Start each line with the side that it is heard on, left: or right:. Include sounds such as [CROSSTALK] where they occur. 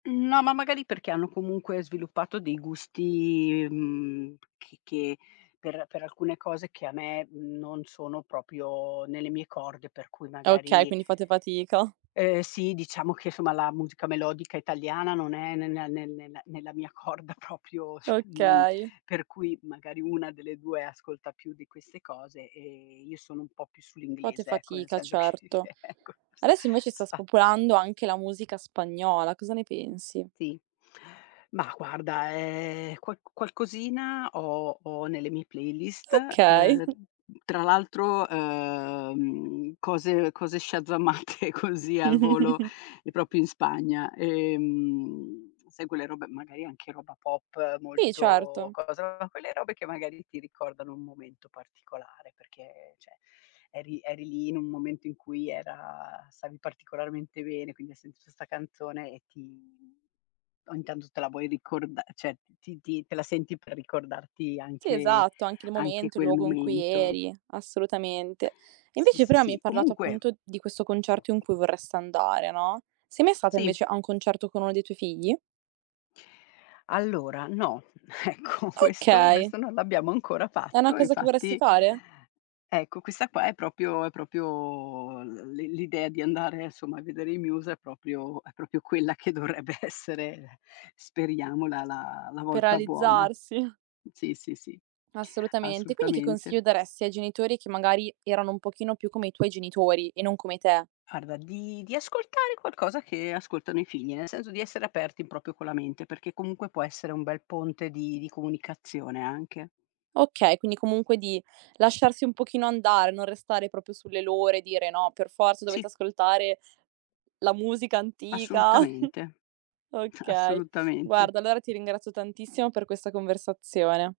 left: No, ma magari perché hanno comunque sviluppato dei gusti, mhmm, che che per per alcune cose che a me non sono proprio nelle mie corde, per cui
right: Okay,
left: magari
right: quindi fate fatica.
left: Eh sì, diciamo che, insomma la musica melodica italiana, non è ne nea ne ne nella mia corda proprio cioè, mhmm
right: Okay.
left: per cui magari 1 delle 2 ascolta più di queste cose e io sono un po' più
right: Fate
left: sull'inglese ecco, nel
right: fatica
left: senso che
right: certo.
left: che ecco s
right: Adesso invece sta
left: spazio
right: spopolando anche la musica spagnola, cosa ne pensi?
left: Sì. Ma guarda, ehm, qual qualcosina ho ho nelle mie playlist, ehm,
right: Okay. [CHUCKLES]
left: mhmm, tra l'altro, ehm, cose cose shazzamate così al volo
right: [CHUCKLES]
left: proprio in Spagna. Ehm, sai quelle robe magari anche roba pop
right: Sì,
left: molto
right: certo.
left: cosa quelle robe che magari ti ricordano un momento particolare, perché cioè eri eri lì in un momento in cui era stavi particolarmente bene, quindi hai sentito sta canzone e ti o intanto te la vuoi ricorda cioè ti ti te la senti per ricordarti
right: Sì,
left: anche
right: esatto. Anche il
left: anche
right: momento, il
left: quel
right: luogo in cui
left: momento.
right: eri; assolutamente.
left: Sì,
right: Invece
left: sì,
right: però mi hai
left: sì.
right: parlato
left: Comunque
right: appunto di questo concerto in cui vorresti andare, no: sei mai stata
left: Sì.
right: invece a un concerto con uno dei tuoi figli?
left: Allora no, ecco questo
right: Okay.
left: questo non l'abbiamo ancora
right: È una
left: fatto e
right: cosa che vorresti
left: infatti
right: fare?
left: Ecco, questa qua è proprio è proprio l l'i l'idea di andare, insomma, a vedere i Muse è proprio è proprio quella che dovrebbe essere speriamo la la la
right: Per
left: volta buona.
right: realizzarsi.
left: Sì, sì, sì,
right: Assolutamente. Quindi che
left: assolutamente.
right: consiglio daresti ai genitori che magari erano un pochino più come i tuoi genitori e non come te?
left: Guarda di di ascoltare qualcosa che ascoltano i figli, nel senso di essere aperti proprio con la mente, perché comunque può essere un bel ponte di di comunicazione anche.
right: Okay, quindi comunque di lasciarsi un pochino andare, non restare proprio sulle loro e dire: "No, per forza dovete
left: Sì.
right: ascoltare la musica antica."
left: Assolutamente.
right: Okay.
left: Assolutamente.
right: Guarda allora ti ringrazio tantissimo per questa conversazione.